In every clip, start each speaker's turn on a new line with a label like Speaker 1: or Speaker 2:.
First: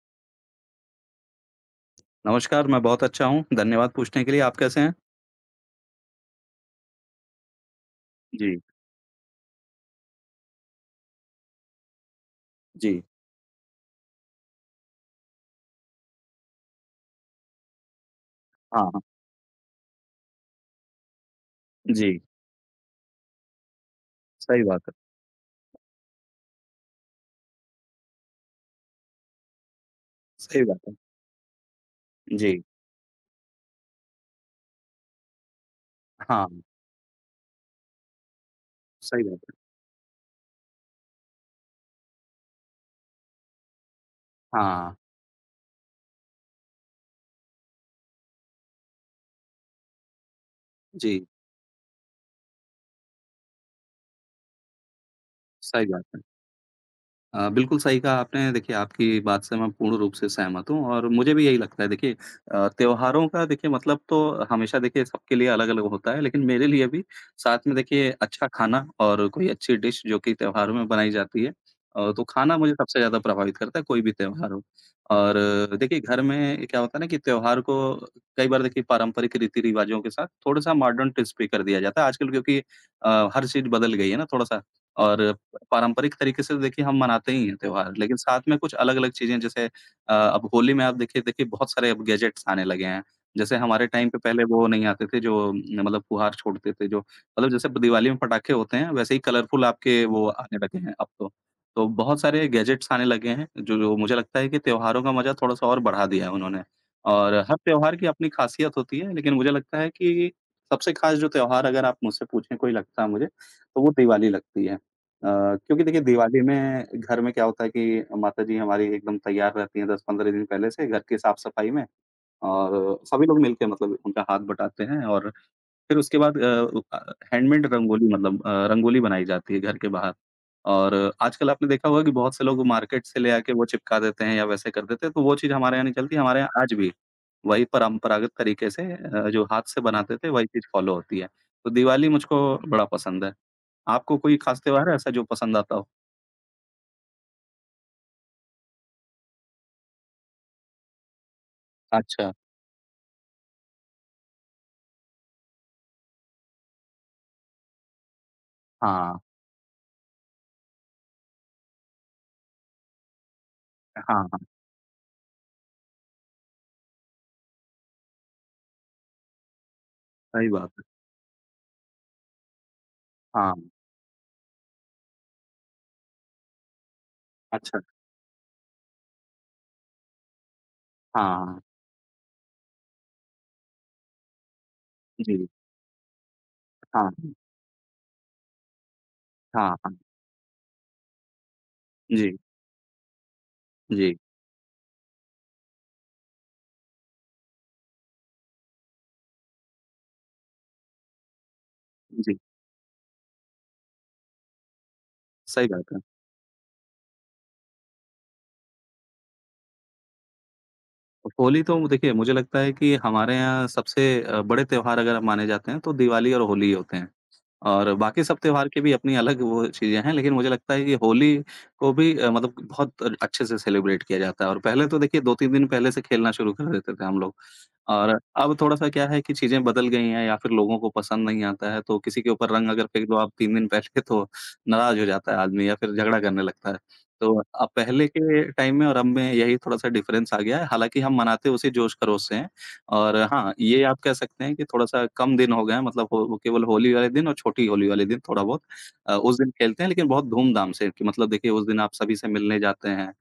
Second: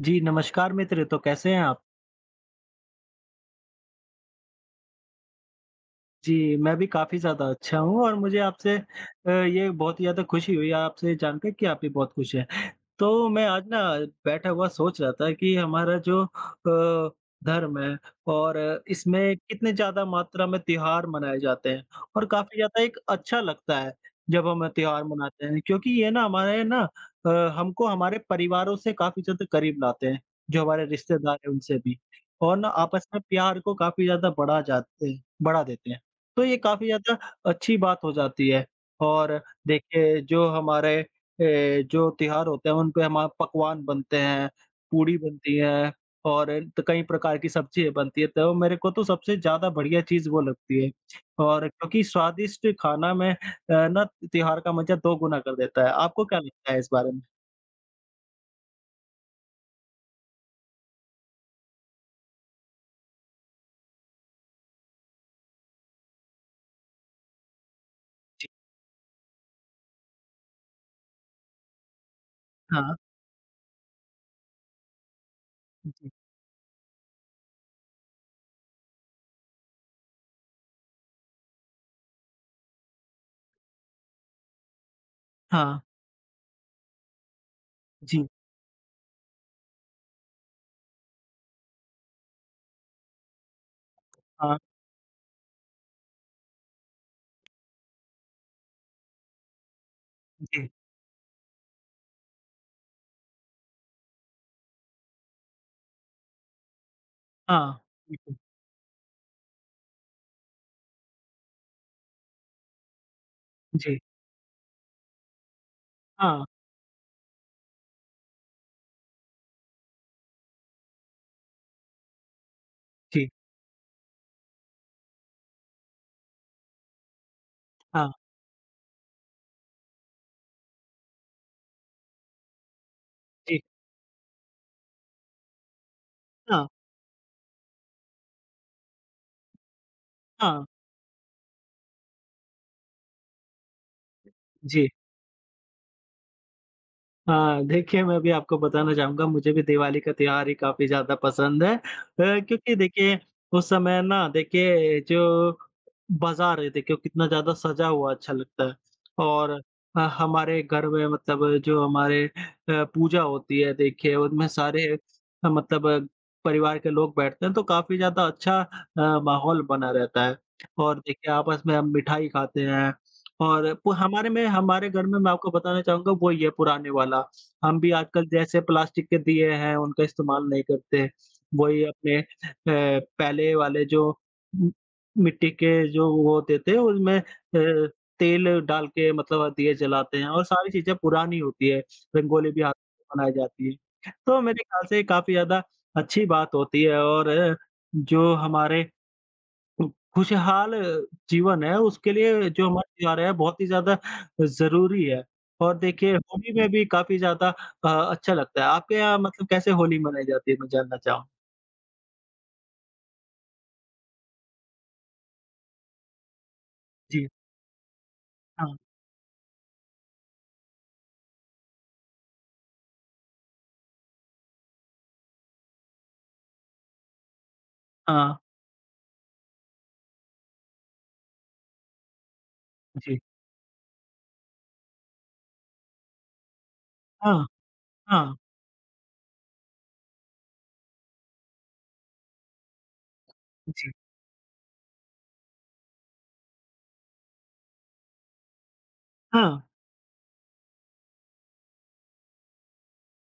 Speaker 1: जी, नमस्कार मित्र। तो कैसे हैं आप?
Speaker 2: नमस्कार, मैं बहुत अच्छा हूँ, धन्यवाद पूछने के लिए, आप कैसे हैं?
Speaker 1: जी, मैं भी काफ़ी ज़्यादा अच्छा हूँ और मुझे
Speaker 2: जी,
Speaker 1: आपसे ये बहुत ही ज़्यादा खुशी हुई आपसे जानकर कि आप भी बहुत खुश हैं।
Speaker 2: जी,
Speaker 1: तो मैं आज ना बैठा हुआ सोच रहा था कि हमारा जो धर्म है और
Speaker 2: हाँ, हाँ,
Speaker 1: इसमें कितने ज़्यादा मात्रा में त्योहार मनाए जाते हैं
Speaker 2: जी,
Speaker 1: और काफ़ी ज़्यादा एक अच्छा लगता है जब
Speaker 2: सही
Speaker 1: हम
Speaker 2: बात है,
Speaker 1: त्योहार मनाते हैं क्योंकि ये ना हमारे ना अ, हमको हमारे परिवारों से काफ़ी ज़्यादा करीब लाते हैं, जो
Speaker 2: सही बात
Speaker 1: हमारे
Speaker 2: है।
Speaker 1: रिश्तेदार हैं उनसे भी और
Speaker 2: जी,
Speaker 1: ना आपस में प्यार को काफ़ी ज़्यादा बढ़ा देते हैं। तो
Speaker 2: हाँ,
Speaker 1: ये काफ़ी ज़्यादा अच्छी बात हो जाती है।
Speaker 2: सही
Speaker 1: और
Speaker 2: बात है,
Speaker 1: देखिए जो हमारे जो त्योहार होते हैं उन पे हमारे पकवान बनते हैं,
Speaker 2: हाँ,
Speaker 1: पूड़ी बनती है और त कई प्रकार की सब्ज़ियाँ बनती है, तो मेरे को तो सबसे ज़्यादा बढ़िया चीज़ वो लगती है।
Speaker 2: जी,
Speaker 1: और क्योंकि स्वादिष्ट खाना में ना त्योहार का मज़ा दोगुना कर देता
Speaker 2: सही
Speaker 1: है।
Speaker 2: बात है।
Speaker 1: आपको क्या लगता है इस बारे में?
Speaker 2: बिल्कुल सही कहा आपने। देखिए, आपकी बात से मैं पूर्ण रूप से सहमत हूँ और मुझे भी यही लगता है। त्योहारों का देखिए मतलब तो हमेशा देखिए सबके लिए अलग-अलग होता है, लेकिन मेरे लिए भी साथ में देखिए अच्छा
Speaker 1: जी,
Speaker 2: खाना और कोई अच्छी डिश जो कि त्योहारों में बनाई जाती है। तो खाना मुझे
Speaker 1: हाँ,
Speaker 2: सबसे ज़्यादा प्रभावित करता है, कोई भी त्योहार हो। और देखिए
Speaker 1: जी,
Speaker 2: घर में क्या होता है ना कि त्योहार को कई बार देखिए पारंपरिक रीति-रिवाज़ों के साथ थोड़ा-सा मॉडर्न ट्विस्ट भी कर दिया जाता है। आजकल क्योंकि हर चीज़ बदल गई है ना थोड़ा-सा। और
Speaker 1: हाँ,
Speaker 2: पारंपरिक तरीके से तो देखिए हम मनाते ही हैं त्योहार, लेकिन
Speaker 1: जी,
Speaker 2: साथ में कुछ अलग-अलग चीज़ें जैसे अब होली में आप देखिए देखिए बहुत सारे अब गैजेट्स आने लगे हैं। जैसे हमारे टाइम पे पहले
Speaker 1: हाँ,
Speaker 2: वो नहीं आते थे जो न, मतलब फुहार छोड़ते थे जो मतलब जैसे दिवाली में पटाखे होते हैं, वैसे ही कलरफुल आपके वो आने
Speaker 1: जी,
Speaker 2: लगे हैं अब तो। तो बहुत सारे गैजेट्स आने लगे हैं जो जो मुझे लगता है कि त्योहारों का मज़ा थोड़ा-सा और बढ़ा दिया है उन्होंने। और हर
Speaker 1: हाँ,
Speaker 2: त्योहार की अपनी
Speaker 1: बिल्कुल,
Speaker 2: खासियत होती है, लेकिन मुझे लगता है कि सबसे खास जो त्योहार अगर आप मुझसे पूछें कोई लगता है मुझे, तो वो
Speaker 1: जी,
Speaker 2: दिवाली लगती है। अ, क्योंकि देखिए दिवाली
Speaker 1: हाँ,
Speaker 2: में घर में क्या होता है कि माताजी हमारी एकदम तैयार रहती हैं 10-15 दिन पहले से घर की साफ-सफाई में और सभी
Speaker 1: जी,
Speaker 2: लोग मिलके मतलब उनका हाथ बटाते हैं और फिर उसके बाद हैंडमेड रंगोली
Speaker 1: हाँ,
Speaker 2: मतलब रंगोली बनाई जाती है घर के बाहर। और आजकल आपने देखा होगा कि बहुत से लोग मार्केट से ले आके
Speaker 1: जी,
Speaker 2: वो चिपका देते हैं या वैसे कर देते हैं, तो वो चीज़ हमारे यहाँ नहीं चलती, हमारे यहाँ
Speaker 1: हाँ,
Speaker 2: आज भी वही परंपरागत तरीके से जो हाथ से बनाते थे वही
Speaker 1: हाँ,
Speaker 2: चीज़ फ़ॉलो होती है। तो दिवाली मुझको बड़ा पसंद है। आपको कोई खास
Speaker 1: जी।
Speaker 2: त्योहार है ऐसा जो पसंद आता हो?
Speaker 1: हाँ, देखिए मैं भी आपको बताना चाहूँगा मुझे भी दिवाली का त्योहार ही काफ़ी ज़्यादा पसंद है।
Speaker 2: अच्छा,
Speaker 1: क्योंकि देखिए उस समय ना देखिए जो बाज़ार है देखिए वो कितना ज़्यादा सजा हुआ अच्छा लगता है
Speaker 2: हाँ,
Speaker 1: और हमारे घर में मतलब जो हमारे पूजा होती है
Speaker 2: हाँ,
Speaker 1: देखिए
Speaker 2: हाँ,
Speaker 1: उनमें सारे मतलब परिवार के लोग बैठते हैं तो काफ़ी ज़्यादा अच्छा माहौल बना रहता है
Speaker 2: सही बात है।
Speaker 1: और देखिए आपस में हम मिठाई खाते हैं।
Speaker 2: हाँ,
Speaker 1: और प हमारे घर में मैं आपको बताना चाहूँगा वो ही है पुराने वाला। हम
Speaker 2: अच्छा,
Speaker 1: भी आजकल जैसे प्लास्टिक के दिए हैं उनका इस्तेमाल नहीं करते।
Speaker 2: हाँ,
Speaker 1: वही अपने पहले वाले जो उम,
Speaker 2: जी,
Speaker 1: मिट्टी के जो वो होते थे
Speaker 2: हाँ,
Speaker 1: उनमें तेल डाल के मतलब
Speaker 2: हाँ,
Speaker 1: दिए
Speaker 2: हाँ,
Speaker 1: जलाते हैं और सारी चीज़ें पुरानी होती है।
Speaker 2: जी,
Speaker 1: रंगोली भी हाथ से बनाई जाती है।
Speaker 2: जी,
Speaker 1: तो मेरे ख्याल से काफ़ी ज़्यादा अच्छी बात होती है और जो हमारे खुशहाल जीवन है, उसके
Speaker 2: जी,
Speaker 1: लिए जो हम आज जी रहे हैं बहुत ही ज़्यादा ज़रूरी है।
Speaker 2: सही
Speaker 1: और
Speaker 2: बात है।
Speaker 1: देखिए होली में भी काफ़ी ज़्यादा अच्छा लगता है। आपके यहाँ मतलब कैसे होली मनाई जाती है मैं जानना चाहूँ?
Speaker 2: होली तो देखिए मुझे लगता है कि हमारे यहाँ सबसे बड़े त्योहार अगर हम माने जाते हैं तो दिवाली और होली ही होते हैं।
Speaker 1: जी,
Speaker 2: और बाकी सब त्योहार
Speaker 1: हाँ,
Speaker 2: के भी अपनी अलग वो चीज़ें हैं, लेकिन मुझे लगता है कि होली को भी मतलब बहुत अच्छे से सेलिब्रेट किया जाता है और पहले तो देखिए 2-3 दिन पहले से खेलना शुरू कर देते थे हम लोग। और
Speaker 1: हाँ,
Speaker 2: अब थोड़ा-सा क्या है कि चीज़ें बदल गई हैं या फिर लोगों को पसंद नहीं आता है, तो किसी के ऊपर रंग अगर फेंक दो
Speaker 1: जी,
Speaker 2: आप 3 दिन पहले तो नाराज़ हो जाता है आदमी या फिर झगड़ा करने लगता है। तो
Speaker 1: हाँ,
Speaker 2: अब पहले
Speaker 1: हाँ,
Speaker 2: के टाइम में और अब में यही थोड़ा-सा डिफ़रेंस आ गया है, हालाँकि हम मनाते उसी जोश-खरोश से हैं। और हाँ, ये
Speaker 1: जी,
Speaker 2: आप कह सकते हैं कि थोड़ा-सा कम दिन हो गए हैं मतलब हो वो केवल होली वाले दिन और छोटी होली वाले दिन थोड़ा बहुत उस दिन
Speaker 1: हाँ,
Speaker 2: खेलते हैं लेकिन बहुत धूम-धाम से कि मतलब देखिए उस दिन आप सभी से मिलने जाते हैं।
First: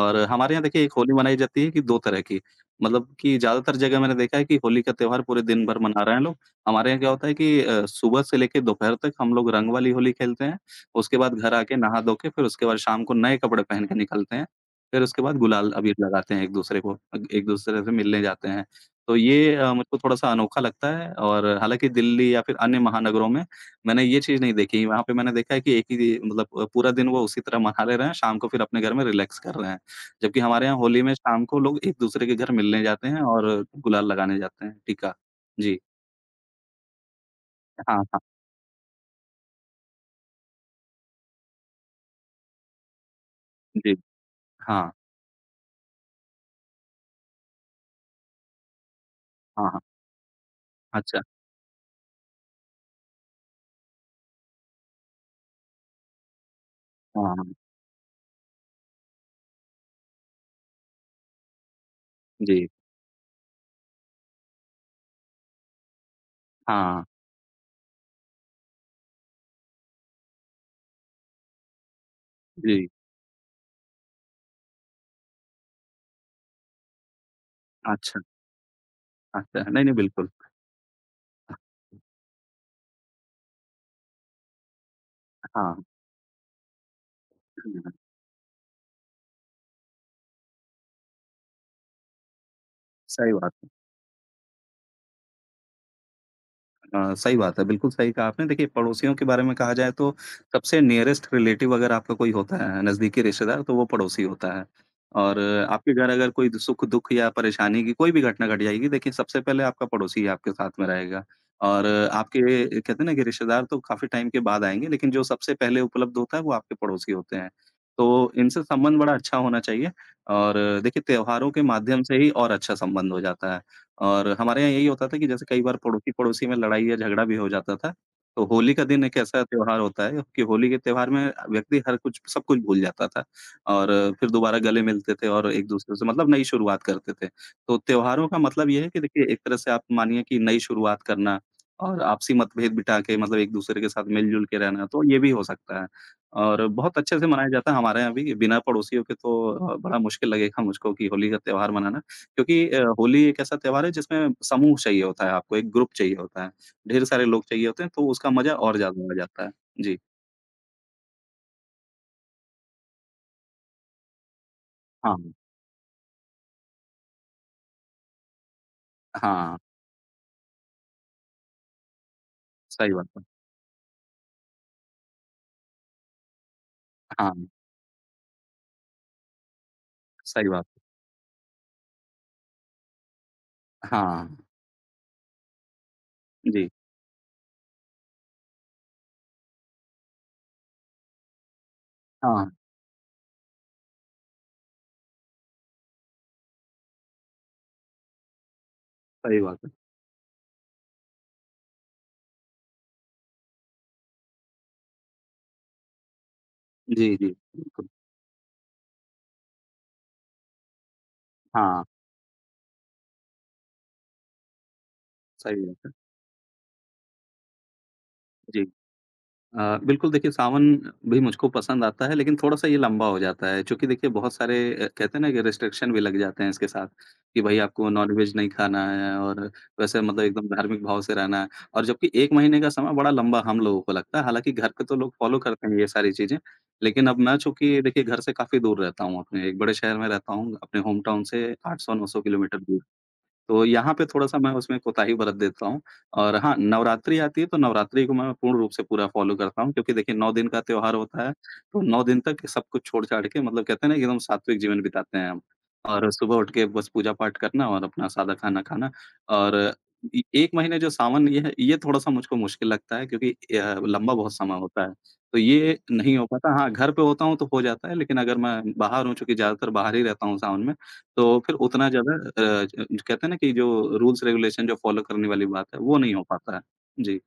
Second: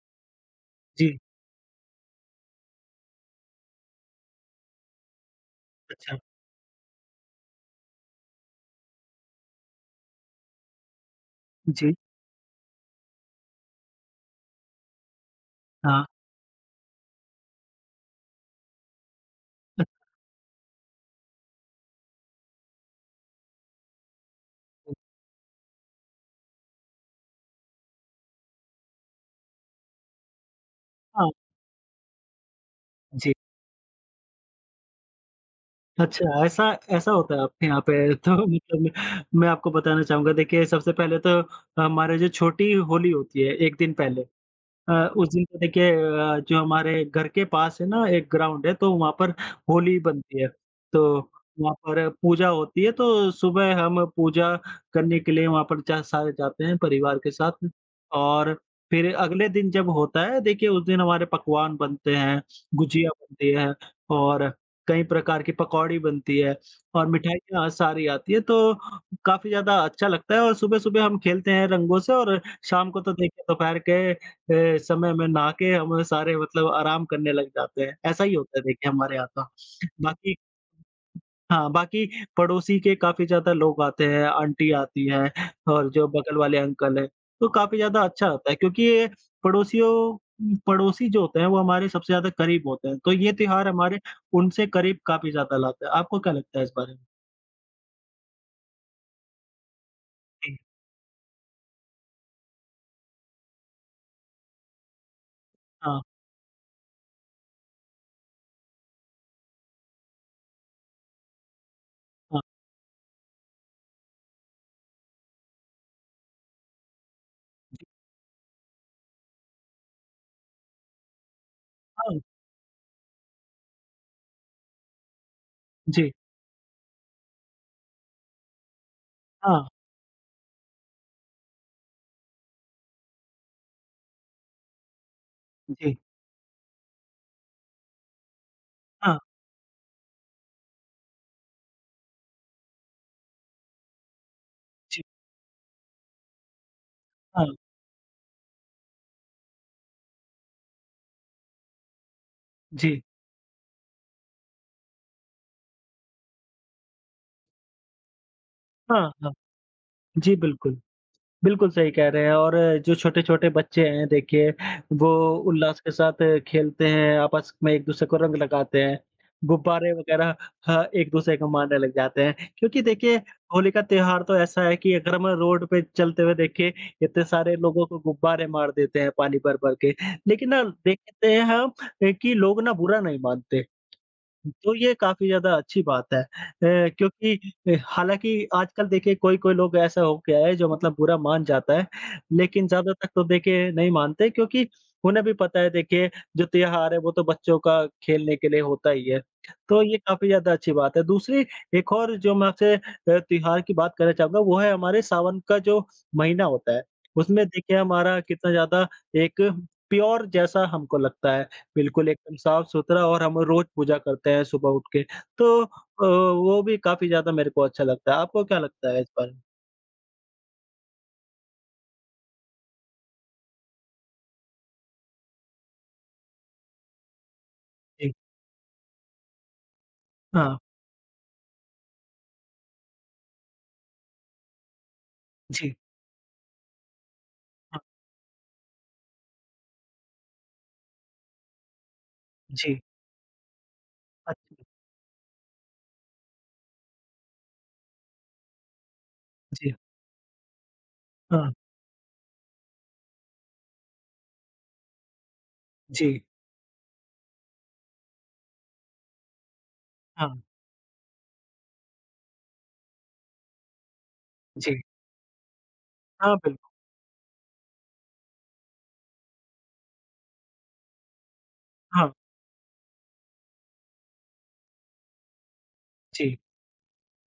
Speaker 2: और हमारे यहाँ देखिए एक होली
Speaker 1: जी,
Speaker 2: मनाई जाती है कि 2 तरह की, मतलब कि ज़्यादातर जगह मैंने देखा है कि होली का त्योहार पूरे दिन भर मना रहे
Speaker 1: अच्छा,
Speaker 2: हैं लोग। हमारे यहाँ क्या होता है कि सुबह से लेके दोपहर तक हम लोग रंग वाली होली खेलते हैं, उसके बाद घर आके
Speaker 1: जी,
Speaker 2: नहा धो के फिर उसके बाद शाम को नए कपड़े पहन के निकलते हैं, फिर उसके बाद गुलाल अबीर
Speaker 1: हाँ,
Speaker 2: लगाते हैं एक-दूसरे को, अग एक-दूसरे से मिलने जाते हैं। तो ये मुझको थोड़ा-सा अनोखा लगता है और हालाँकि दिल्ली या फिर अन्य महानगरों में मैंने ये चीज़ नहीं देखी।
Speaker 1: अच्छा,
Speaker 2: वहाँ पे मैंने देखा है कि एक ही मतलब पूरा दिन वो उसी तरह मना ले रहे हैं, शाम को फिर अपने घर में रिलैक्स कर रहे हैं। जबकि हमारे यहाँ होली में
Speaker 1: हाँ,
Speaker 2: शाम को लोग एक-दूसरे के घर मिलने जाते हैं
Speaker 1: जी।
Speaker 2: और गुलाल लगाने जाते हैं, टीका। जी।
Speaker 1: अच्छा, ऐसा ऐसा होता है आपके यहाँ
Speaker 2: हाँ,
Speaker 1: पे तो
Speaker 2: हाँ।
Speaker 1: मतलब मैं आपको बताना चाहूँगा देखिए सबसे पहले तो हमारे जो छोटी होली होती है 1 दिन
Speaker 2: जी।
Speaker 1: पहले
Speaker 2: हाँ,
Speaker 1: उस दिन तो देखिए जो हमारे घर के पास है ना एक ग्राउंड है, तो वहाँ पर
Speaker 2: हाँ, हाँ।
Speaker 1: होली बनती है। तो
Speaker 2: अच्छा।
Speaker 1: वहाँ पर पूजा होती है, तो सुबह हम पूजा करने के लिए वहाँ पर जा सारे जाते हैं परिवार के
Speaker 2: हाँ, हाँ।
Speaker 1: साथ और फिर अगले दिन जब होता है देखिए उस दिन हमारे पकवान बनते हैं,
Speaker 2: जी।
Speaker 1: गुजिया बनती है और कई प्रकार की पकौड़ी बनती है
Speaker 2: हाँ,
Speaker 1: और मिठाइयाँ सारी आती है, तो काफ़ी ज़्यादा अच्छा लगता है और सुबह-सुबह हम खेलते हैं रंगों से और
Speaker 2: जी।
Speaker 1: शाम को तो देखिए दोपहर के समय में नहा के हम सारे मतलब आराम करने लग जाते हैं।
Speaker 2: अच्छा,
Speaker 1: ऐसा ही होता है देखिए हमारे यहाँ तो।
Speaker 2: अच्छा। नहीं, नहीं, बिल्कुल।
Speaker 1: बाकी हाँ,
Speaker 2: हाँ।
Speaker 1: बाकी पड़ोसी के काफ़ी ज़्यादा लोग आते हैं, आंटी आती हैं
Speaker 2: हाँ,
Speaker 1: और जो बगल वाले अंकल हैं, तो काफ़ी ज़्यादा अच्छा होता है क्योंकि ये पड़ोसियों पड़ोसी जो होते हैं वो हमारे सबसे ज़्यादा करीब होते हैं, तो ये
Speaker 2: सही बात।
Speaker 1: त्योहार हमारे उनसे करीब काफ़ी ज़्यादा लाता है। आपको क्या लगता है इस बारे में?
Speaker 2: हाँ, सही बात है। बिल्कुल सही कहा आपने। देखिए पड़ोसियों के बारे में कहा जाए तो
Speaker 1: जी,
Speaker 2: सबसे नियरेस्ट रिलेटिव अगर आपका कोई होता है, नज़दीकी रिश्तेदार तो वो पड़ोसी होता है। और आपके
Speaker 1: हाँ,
Speaker 2: घर अगर कोई सुख-दुख या परेशानी की कोई भी घटना घट जाएगी, देखिए सबसे पहले आपका पड़ोसी ही आपके साथ में रहेगा। और
Speaker 1: हाँ,
Speaker 2: आपके कहते हैं ना कि रिश्तेदार तो काफ़ी टाइम के बाद आएँगे, लेकिन जो सबसे पहले उपलब्ध होता है वो आपके पड़ोसी होते हैं। तो इनसे संबंध बड़ा अच्छा होना चाहिए और देखिए त्योहारों के माध्यम से
Speaker 1: हाँ,
Speaker 2: ही और अच्छा संबंध हो जाता है। और हमारे यहाँ यही होता था कि जैसे कई बार
Speaker 1: जी,
Speaker 2: पड़ोसी-पड़ोसी में लड़ाई या झगड़ा भी हो जाता था, तो होली का दिन एक ऐसा
Speaker 1: हाँ,
Speaker 2: त्योहार होता है कि होली के त्योहार में व्यक्ति हर कुछ सब कुछ भूल जाता था और फिर दोबारा गले मिलते थे और एक-दूसरे
Speaker 1: जी,
Speaker 2: से मतलब नई शुरुआत करते थे। तो त्योहारों का मतलब ये है कि
Speaker 1: हाँ,
Speaker 2: देखिए एक तरह से आप मानिए कि नई शुरुआत करना और आपसी मतभेद मिटा के मतलब एक-दूसरे के साथ मिल-जुल के रहना,
Speaker 1: जी,
Speaker 2: तो ये भी हो सकता है। और बहुत अच्छे से
Speaker 1: हाँ,
Speaker 2: मनाया जाता है हमारे यहाँ भी, बिना पड़ोसियों के तो बड़ा मुश्किल लगेगा मुझको कि होली का त्योहार मनाना। क्योंकि
Speaker 1: जी,
Speaker 2: होली एक ऐसा त्योहार है जिसमें समूह चाहिए होता है आपको, एक ग्रुप चाहिए होता है, ढेर सारे लोग चाहिए होते हैं तो उसका मज़ा और
Speaker 1: हाँ,
Speaker 2: ज़्यादा आ
Speaker 1: हाँ।
Speaker 2: जाता है। जी।
Speaker 1: जी, बिल्कुल। बिल्कुल सही कह रहे हैं और जो छोटे-छोटे बच्चे हैं देखिए, वो
Speaker 2: हाँ,
Speaker 1: उल्लास के साथ खेलते हैं, आपस में एक-दूसरे को रंग लगाते हैं,
Speaker 2: हाँ,
Speaker 1: गुब्बारे वगैरह हाँ, एक-दूसरे को मारने लग जाते हैं। क्योंकि
Speaker 2: सही बात
Speaker 1: देखिए,
Speaker 2: है।
Speaker 1: होली का त्योहार तो ऐसा है कि अगर हम रोड पे चलते हुए देखें, इतने
Speaker 2: हाँ,
Speaker 1: सारे लोगों को गुब्बारे मार देते हैं पानी भर-भर के।
Speaker 2: सही
Speaker 1: लेकिन ना
Speaker 2: बात है।
Speaker 1: देखते हैं हम कि लोग ना बुरा नहीं मानते।
Speaker 2: हाँ,
Speaker 1: तो ये काफ़ी ज़्यादा अच्छी बात है
Speaker 2: जी।
Speaker 1: क्योंकि हालाँकि आजकल देखिए कोई-कोई लोग ऐसा हो गया है जो मतलब बुरा मान जाता है,
Speaker 2: हाँ,
Speaker 1: लेकिन ज़्यादातर तो देखिए नहीं मानते क्योंकि उन्हें भी पता है देखिए जो त्योहार है वो तो बच्चों का खेलने के लिए होता ही है।
Speaker 2: सही बात है।
Speaker 1: तो ये काफ़ी ज़्यादा अच्छी बात है। दूसरी एक और जो मैं आपसे त्योहार की बात करना चाहूँगा वो है हमारे सावन का जो महीना होता है,
Speaker 2: जी, जी,
Speaker 1: उसमें देखिए
Speaker 2: बिल्कुल।
Speaker 1: हमारा कितना ज़्यादा एक प्योर जैसा हमको लगता है।
Speaker 2: हाँ,
Speaker 1: बिल्कुल, एकदम साफ-सुथरा और हम रोज़ पूजा करते हैं सुबह उठ के। तो
Speaker 2: सही बात है।
Speaker 1: वो भी काफ़ी ज़्यादा मेरे को अच्छा लगता है। आपको क्या
Speaker 2: जी।
Speaker 1: लगता है इस बारे में?
Speaker 2: बिल्कुल देखिए सावन भी मुझको पसंद आता है लेकिन थोड़ा-सा ये लंबा हो जाता है चूँकि देखिए बहुत सारे कहते हैं ना कि रिस्ट्रिक्शन भी लग जाते हैं इसके साथ, कि भई आपको
Speaker 1: जी।
Speaker 2: नॉन-वेज नहीं खाना है और वैसे मतलब एकदम
Speaker 1: हाँ,
Speaker 2: धार्मिक भाव से रहना है और जबकि 1 महीने का समय बड़ा लंबा हम लोगों को लगता है, हालाँकि घर पे तो लोग फॉलो करते
Speaker 1: जी,
Speaker 2: हैं ये सारी चीज़ें, लेकिन अब मैं
Speaker 1: हाँ,
Speaker 2: चूँकि देखिए घर से काफ़ी दूर रहता हूँ अपने एक बड़े शहर में रहता हूँ, अपने होम टाउन से 800-900 किलोमीटर
Speaker 1: जी,
Speaker 2: दूर। तो यहाँ पे थोड़ा-सा मैं
Speaker 1: अच्छा,
Speaker 2: उसमें कोताही बरत देता हूँ और हाँ, नवरात्रि आती है, तो नवरात्रि को मैं पूर्ण रूप से पूरा फ़ॉलो करता हूँ
Speaker 1: जी,
Speaker 2: क्योंकि देखिए 9 दिन का त्योहार होता है,
Speaker 1: हाँ,
Speaker 2: तो 9 दिन तक सब कुछ छोड़-छाड़ के मतलब कहते हैं ना एकदम सात्विक जीवन बिताते हैं हम और
Speaker 1: जी,
Speaker 2: सुबह उठ के बस पूजा-पाठ करना और अपना सादा खाना खाना और इ
Speaker 1: हाँ,
Speaker 2: 1 महीने जो सावन ये है, ये थोड़ा-सा मुझको मुश्किल लगता है क्योंकि लंबा बहुत समय
Speaker 1: जी,
Speaker 2: होता है, तो ये नहीं हो
Speaker 1: हाँ,
Speaker 2: पाता।
Speaker 1: बिल्कुल,
Speaker 2: हाँ, घर पे होता हूँ तो हो जाता है, लेकिन अगर मैं बाहर हूँ, चूँकि ज़्यादातर बाहर ही रहता हूँ सावन में तो फिर उतना
Speaker 1: हाँ,
Speaker 2: ज़्यादा अ, ज कहते हैं ना कि जो रूल्स रेगुलेशन जो फ़ॉलो करने वाली बात है, वो नहीं हो
Speaker 1: जी।
Speaker 2: पाता है। जी।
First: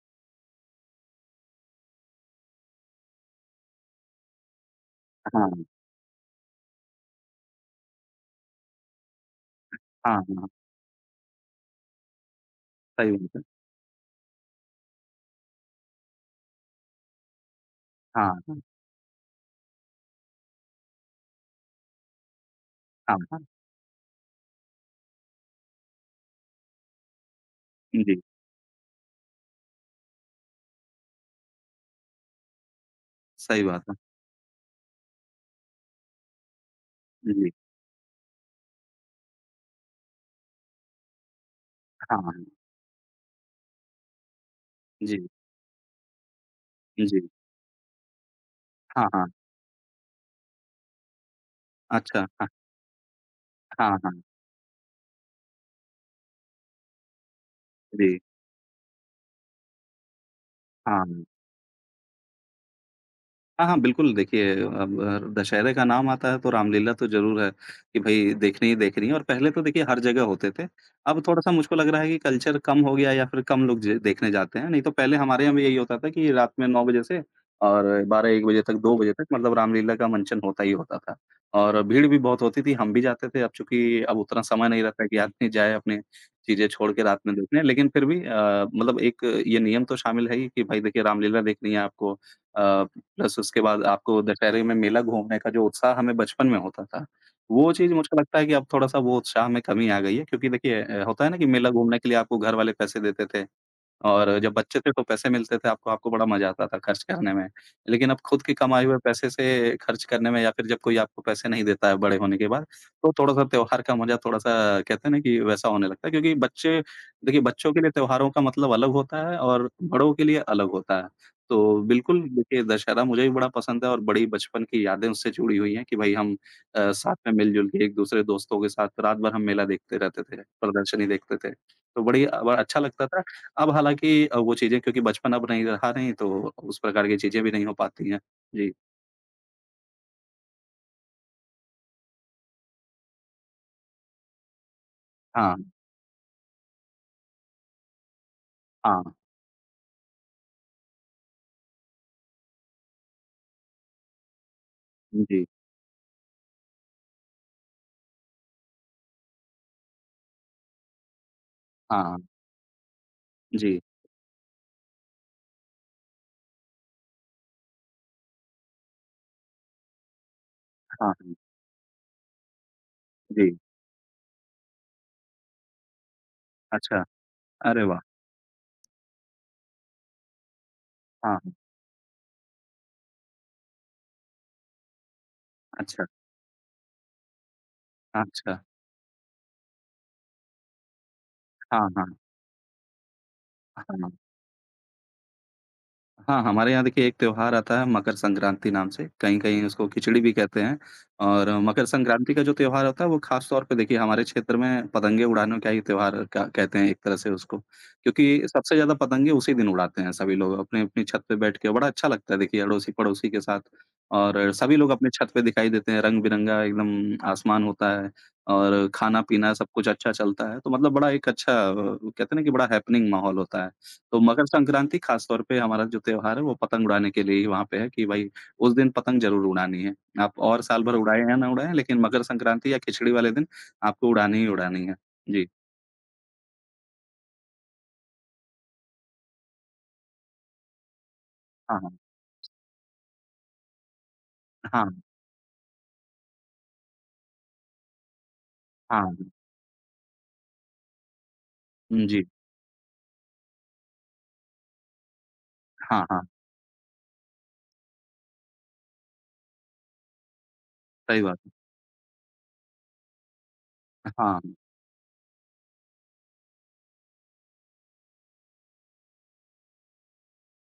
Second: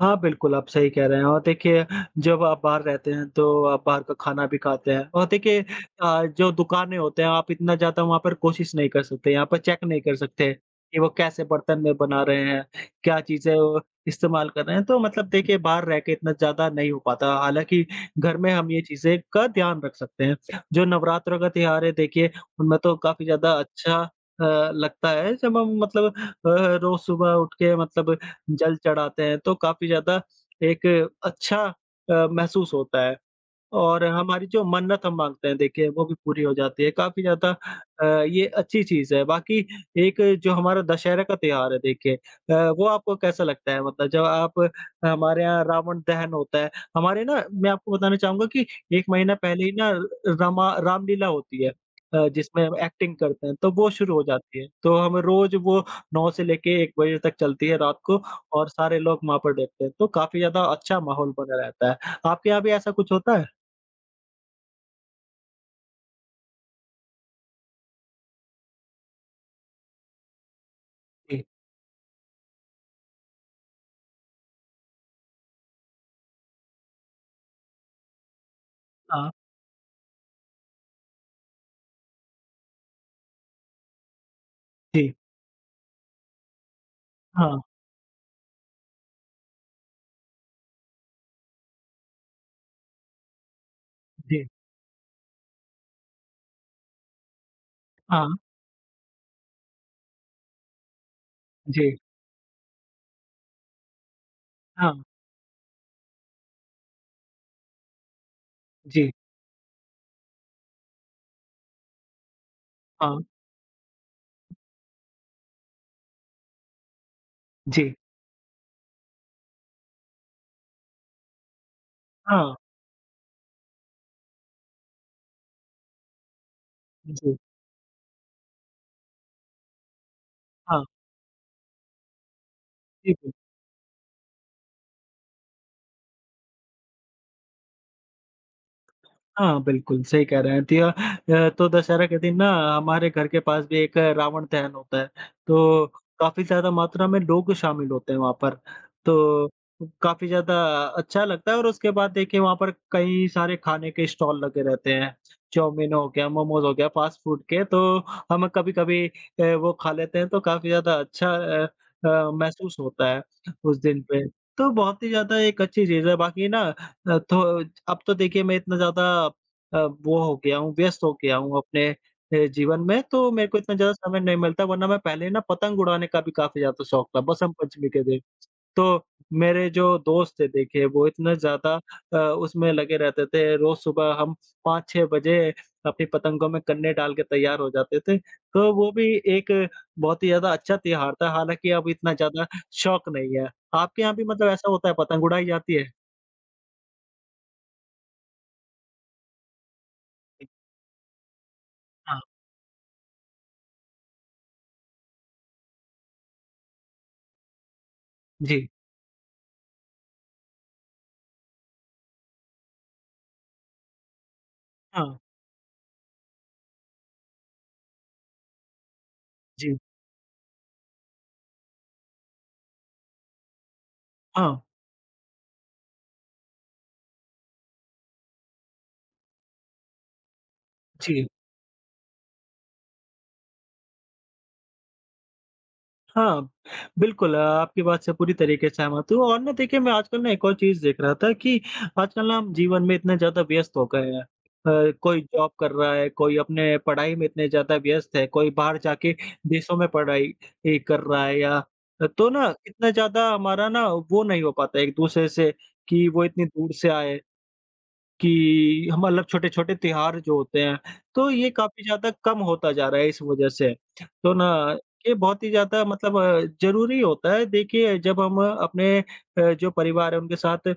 Speaker 1: हाँ, बिल्कुल, आप सही कह रहे हैं और देखिए जब आप बाहर रहते हैं तो आप बाहर का खाना भी खाते हैं और देखिए
Speaker 2: हाँ,
Speaker 1: जो दुकानें होते हैं आप इतना ज़्यादा वहाँ पर कोशिश नहीं कर सकते, यहाँ पर चेक नहीं
Speaker 2: हाँ,
Speaker 1: कर सकते
Speaker 2: हाँ।
Speaker 1: कि वो कैसे बर्तन में बना रहे हैं,
Speaker 2: सही
Speaker 1: क्या
Speaker 2: बात है।
Speaker 1: चीज़ें वो इस्तेमाल कर रहे हैं, तो मतलब देखिए बाहर रह के इतना ज़्यादा नहीं हो पाता। हालाँकि
Speaker 2: हाँ,
Speaker 1: घर में
Speaker 2: हाँ,
Speaker 1: हम ये चीज़ें का ध्यान रख सकते हैं। जो नवरात्रों का त्योहार है देखिए उनमें तो
Speaker 2: हाँ,
Speaker 1: काफ़ी
Speaker 2: हाँ।
Speaker 1: ज़्यादा अच्छा लगता है जब हम मतलब रोज़ सुबह उठ के मतलब
Speaker 2: जी,
Speaker 1: जल चढ़ाते हैं तो काफ़ी ज़्यादा एक अच्छा महसूस होता है।
Speaker 2: सही बात है।
Speaker 1: और हमारी जो मन्नत हम माँगते हैं देखिए वो भी पूरी हो जाती है, काफ़ी ज़्यादा
Speaker 2: जी,
Speaker 1: ये अच्छी चीज़ है। बाकी एक जो हमारा दशहरा का त्योहार है देखिए
Speaker 2: हाँ, हाँ।
Speaker 1: वो आपको कैसा लगता है? मतलब जब आप
Speaker 2: जी,
Speaker 1: हमारे यहाँ रावण दहन होता है, हमारे
Speaker 2: जी।
Speaker 1: ना मैं आपको बताना चाहूँगा कि 1
Speaker 2: हाँ, हाँ।
Speaker 1: महीना पहले ही ना रमा रामलीला होती है
Speaker 2: अच्छा, हाँ,
Speaker 1: जिसमें हम एक्टिंग करते हैं, तो वो
Speaker 2: हाँ,
Speaker 1: शुरू हो
Speaker 2: हाँ।
Speaker 1: जाती है। तो हम रोज़ वो 9 से लेके 1 बजे तक चलती है रात
Speaker 2: जी,
Speaker 1: को और सारे लोग वहाँ पर देखते हैं, तो काफ़ी ज़्यादा अच्छा
Speaker 2: हाँ।
Speaker 1: माहौल बना रहता है। आपके यहाँ भी ऐसा कुछ होता है?
Speaker 2: हाँ, हाँ, बिल्कुल देखिए अब दशहरे का नाम आता है तो रामलीला तो ज़रूर है कि भई देखनी ही देखनी है और पहले तो देखिए हर जगह होते थे। अब
Speaker 1: जी,
Speaker 2: थोड़ा-सा मुझको लग रहा है कि कल्चर कम हो गया या फिर कम लोग ज देखने जाते हैं, नहीं तो पहले हमारे यहाँ भी यही होता था कि रात में 9 बजे से और 12-1 बजे तक, 2 बजे तक
Speaker 1: हाँ,
Speaker 2: मतलब रामलीला का मंचन होता ही होता था। और भीड़ भी बहुत होती थी, हम भी जाते थे। अब चूँकि अब उतना समय नहीं रहता है
Speaker 1: जी,
Speaker 2: कि आदमी जाए अपने चीज़ें छोड़ के रात में
Speaker 1: हाँ,
Speaker 2: देखने, लेकिन फिर भी मतलब एक ये नियम तो शामिल है ही कि भाई देखिए रामलीला देखनी है आपको अ, प्लस उसके बाद आपको
Speaker 1: जी,
Speaker 2: दशहरे में मेला घूमने का जो उत्साह हमें बचपन में होता था, वो चीज़ मुझको
Speaker 1: हाँ,
Speaker 2: लगता है कि अब थोड़ा-सा वो उत्साह में कमी आ गई है क्योंकि देखिए होता है ना कि मेला
Speaker 1: जी,
Speaker 2: घूमने के लिए आपको घर वाले पैसे देते थे। और जब बच्चे
Speaker 1: हाँ,
Speaker 2: थे तो पैसे मिलते थे आपको आपको बड़ा मज़ा आता था खर्च करने में। लेकिन अब खुद के कमाए हुए
Speaker 1: जी,
Speaker 2: पैसे से खर्च करने में या फिर जब कोई आपको पैसे नहीं देता है बड़े होने के बाद, तो
Speaker 1: हाँ,
Speaker 2: थोड़ा-सा त्योहार का मज़ा थोड़ा-सा कहते हैं ना कि वैसा होने लगता है क्योंकि बच्चे देखिए बच्चों के लिए
Speaker 1: जी,
Speaker 2: त्योहारों का मतलब अलग होता है और बड़ों के लिए अलग होता है। तो बिल्कुल
Speaker 1: हाँ,
Speaker 2: देखिए दशहरा मुझे भी बड़ा पसंद है और बड़ी बचपन की यादें उससे जुड़ी हुई हैं कि भई हम साथ में
Speaker 1: जी,
Speaker 2: मिल-जुल के एक-दूसरे दोस्तों के साथ रात भर हम मेला देखते रहते थे,
Speaker 1: हाँ,
Speaker 2: प्रदर्शनी देखते थे। तो बड़ा अच्छा लगता था।
Speaker 1: बिल्कुल।
Speaker 2: अब हालाँकि वो चीज़ें क्योंकि बचपन अब नहीं रहा नहीं तो उस प्रकार की चीज़ें भी नहीं हो पाती हैं। जी।
Speaker 1: हाँ, बिल्कुल, सही कह रहे हैं। तो दशहरा के दिन ना हमारे घर के पास भी एक रावण दहन होता है,
Speaker 2: हाँ,
Speaker 1: तो काफ़ी ज़्यादा मात्रा में लोग शामिल होते हैं वहाँ पर।
Speaker 2: हाँ।
Speaker 1: तो काफ़ी ज़्यादा अच्छा लगता है और उसके बाद देखिए वहाँ पर कई सारे खाने के स्टॉल लगे रहते हैं।
Speaker 2: जी।
Speaker 1: चाउमीन हो गया, मोमोज़ हो गया, फास्ट फूड के तो हम कभी-कभी वो खा लेते हैं तो काफ़ी ज़्यादा अच्छा
Speaker 2: हाँ।
Speaker 1: महसूस होता है उस
Speaker 2: जी।
Speaker 1: दिन पे। तो बहुत ही ज़्यादा एक अच्छी चीज़ है, बाकी ना तो अब तो देखिए मैं इतना ज़्यादा अ, वो हो गया हूँ, व्यस्त हो
Speaker 2: हाँ।
Speaker 1: गया हूँ अपने जीवन में, तो मेरे
Speaker 2: जी।
Speaker 1: को इतना ज़्यादा समय नहीं मिलता, वरना मैं पहले ना पतंग उड़ाने का भी काफ़ी ज़्यादा
Speaker 2: अच्छा।
Speaker 1: शौक था, बसंत
Speaker 2: अरे
Speaker 1: पंचमी
Speaker 2: वाह!
Speaker 1: के दिन। तो मेरे जो दोस्त थे देखिए, वो इतना
Speaker 2: हाँ।
Speaker 1: ज़्यादा उसमें लगे रहते थे, रोज़ सुबह हम 5-6 बजे अपनी
Speaker 2: अच्छा।
Speaker 1: पतंगों में कन्ने डाल के तैयार हो जाते थे।
Speaker 2: अच्छा।
Speaker 1: तो वो भी एक बहुत ही ज़्यादा अच्छा त्योहार था, हालाँकि अब
Speaker 2: हाँ, हाँ,
Speaker 1: इतना ज़्यादा शौक नहीं है। आपके
Speaker 2: हाँ।
Speaker 1: यहाँ भी मतलब ऐसा होता है, पतंग उड़ाई जाती है?
Speaker 2: हाँ, हमारे यहाँ देखिए एक त्योहार आता है मकर संक्रांति नाम से, कहीं-कहीं उसको खिचड़ी भी कहते हैं। और मकर
Speaker 1: हाँ,
Speaker 2: संक्रांति का जो त्योहार होता है वो ख़ास तौर पे देखिए हमारे क्षेत्र में पतंगे उड़ाने का ही त्योहार क कहते हैं एक तरह से उसको। क्योंकि
Speaker 1: जी।
Speaker 2: सबसे ज़्यादा पतंगे उसी दिन उड़ाते हैं सभी लोग अपनी-अपनी छत पे बैठ के, बड़ा अच्छा लगता है देखिए अड़ोसी-पड़ोसी के साथ। और सभी लोग अपनी
Speaker 1: हाँ,
Speaker 2: छत पे दिखाई देते हैं, रंग-बिरंगा एकदम आसमान होता है और खाना-पीना सब
Speaker 1: जी।
Speaker 2: कुछ अच्छा चलता है, तो मतलब बड़ा एक अच्छा कहते हैं ना कि बड़ा हैपनिंग माहौल होता है। तो मकर
Speaker 1: हाँ,
Speaker 2: संक्रांति खास तौर पे हमारा जो त्योहार है वो पतंग उड़ाने के लिए ही वहाँ पे है कि भाई उस दिन पतंग ज़रूर उड़ानी है। आप और साल भर
Speaker 1: जी।
Speaker 2: उड़ाएँ या ना उड़ाएँ लेकिन मकर संक्रांति या खिचड़ी वाले दिन आपको उड़ानी ही उड़ानी है। जी।
Speaker 1: हाँ, बिल्कुल आपकी बात से पूरी तरीके से सहमत हूँ और ना देखिए मैं आजकल ना एक और चीज़ देख रहा था कि
Speaker 2: हाँ, हाँ।
Speaker 1: आजकल ना हम जीवन में इतने ज़्यादा व्यस्त हो गए हैं।
Speaker 2: हाँ,
Speaker 1: कोई जॉब कर रहा है, कोई अपने पढ़ाई में इतने ज़्यादा व्यस्त है, कोई बाहर जाके
Speaker 2: हाँ।
Speaker 1: देशों में पढ़ाई कर रहा है या
Speaker 2: हुँ, जी।
Speaker 1: तो ना इतना ज़्यादा हमारा ना वो नहीं हो पाता एक-दूसरे से कि
Speaker 2: हाँ, हाँ।
Speaker 1: वो इतनी दूर से आए। कि हम अलग छोटे-छोटे त्योहार जो होते हैं,
Speaker 2: सही
Speaker 1: तो
Speaker 2: बात
Speaker 1: ये
Speaker 2: है।
Speaker 1: काफ़ी ज़्यादा कम होता जा रहा है इस वजह से। तो
Speaker 2: हाँ,
Speaker 1: ना ये बहुत ही ज़्यादा मतलब ज़रूरी होता है देखिए जब हम अपने जो परिवार है उनके साथ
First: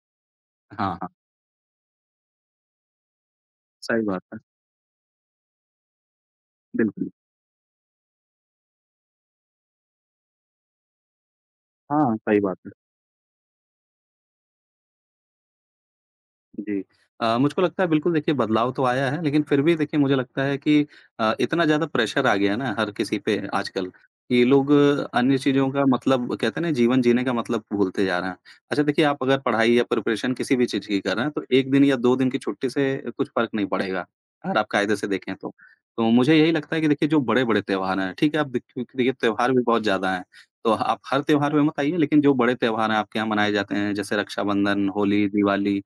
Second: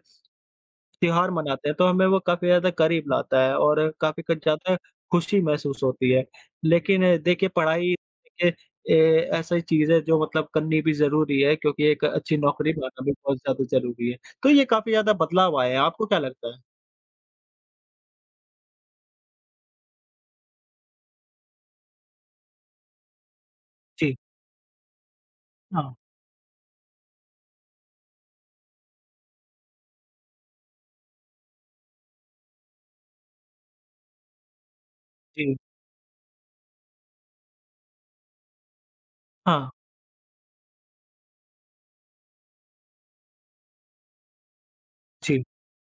Speaker 2: हाँ, हाँ।
Speaker 1: त्योहार मनाते हैं, तो हमें वो काफ़ी ज़्यादा करीब लाता है और
Speaker 2: सही बात
Speaker 1: काफ़ी कुछ
Speaker 2: है।
Speaker 1: ज़्यादा खुशी महसूस होती है। लेकिन
Speaker 2: बिल्कुल।
Speaker 1: देखिए पढ़ाई देखिए ऐसी चीज़ है जो मतलब करनी भी ज़रूरी है क्योंकि एक
Speaker 2: हाँ,
Speaker 1: अच्छी
Speaker 2: सही बात है।
Speaker 1: नौकरी पाना भी बहुत ज़्यादा ज़रूरी है। तो ये काफ़ी ज़्यादा बदलाव आया है, आपको क्या लगता है?
Speaker 2: जी। मुझको लगता है बिल्कुल देखिए बदलाव तो आया है, लेकिन फिर भी देखिए मुझे लगता है कि इतना ज़्यादा प्रेशर आ गया है ना हर किसी पे आजकल
Speaker 1: जी।
Speaker 2: कि लोग अन्य चीज़ों का मतलब कहते हैं ना जीवन जीने का मतलब भूलते जा रहे हैं। अच्छा देखिए आप अगर पढ़ाई या प्रिपरेशन किसी भी चीज़ की कर रहे हैं, तो 1 दिन या 2 दिन की छुट्टी से कुछ फ़र्क नहीं पड़ेगा, अगर आप कायदे से देखें तो।
Speaker 1: जी,
Speaker 2: तो मुझे यही लगता है कि देखिए जो बड़े-बड़े त्योहार हैं, ठीक है आप देखिए देखिए त्योहार भी
Speaker 1: हाँ,
Speaker 2: बहुत ज़्यादा हैं, तो आप हर त्योहार में मत आइए लेकिन जो बड़े त्योहार हैं आपके यहाँ मनाए जाते हैं, जैसे रक्षाबंधन, होली,
Speaker 1: जी,
Speaker 2: दिवाली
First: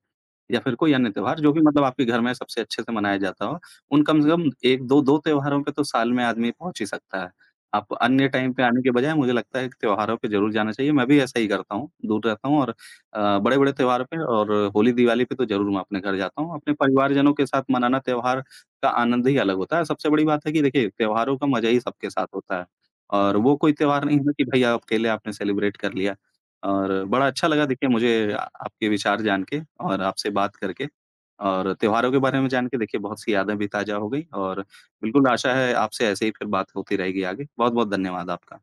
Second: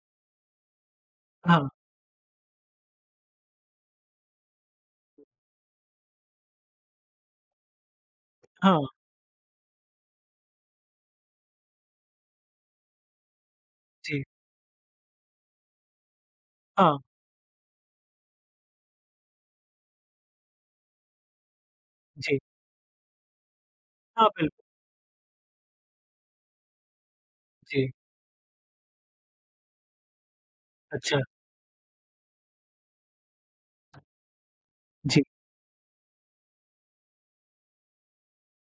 Speaker 2: या फिर कोई अन्य त्योहार जो
Speaker 1: हाँ,
Speaker 2: भी मतलब आपके घर में सबसे अच्छे से मनाया जाता हो, उन कम से कम 1-2-2 त्योहारों पे तो साल में आदमी पहुँच ही सकता है। आप अन्य टाइम पे आने
Speaker 1: हाँ,
Speaker 2: के बजाय मुझे लगता है कि त्योहारों पे ज़रूर जाना चाहिए, मैं भी ऐसा ही करता हूँ, दूर रहता हूँ और बड़े-बड़े त्योहार पे
Speaker 1: जी,
Speaker 2: और होली-दिवाली पे तो ज़रूर मैं अपने घर जाता हूँ। अपने
Speaker 1: हाँ,
Speaker 2: परिवारजनों के साथ मनाना त्योहार का आनंद ही अलग होता है। सबसे बड़ी बात है कि देखिए, त्योहारों का मज़ा ही सबके साथ
Speaker 1: जी,
Speaker 2: होता है और वो कोई त्योहार नहीं
Speaker 1: हाँ,
Speaker 2: है कि
Speaker 1: बिल्कुल,
Speaker 2: भई अकेले आपने सेलिब्रेट कर लिया। और बड़ा अच्छा लगा देखिए
Speaker 1: जी,
Speaker 2: मुझे आ आपके विचार जान के और आपसे बात करके
Speaker 1: अच्छा,
Speaker 2: और त्योहारों के बारे में जान के देखिए बहुत सी यादें भी ताज़ा हो गई और
Speaker 1: जी।
Speaker 2: बिल्कुल आशा है आपसे ऐसे ही फिर बात होती रहेगी आगे। बहुत-बहुत धन्यवाद आपका।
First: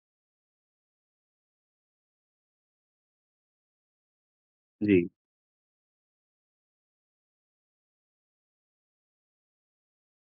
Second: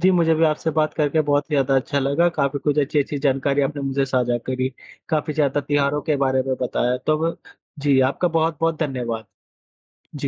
Speaker 1: जी, मुझे भी आपसे बात करके बहुत ही ज़्यादा अच्छा लगा, काफ़ी कुछ अच्छी-अच्छी जानकारी आपने मुझे साझा करी,
Speaker 2: जी।
Speaker 1: काफ़ी ज़्यादा त्योहारों के बारे में बताया, तो जी, आपका बहुत-बहुत धन्यवाद।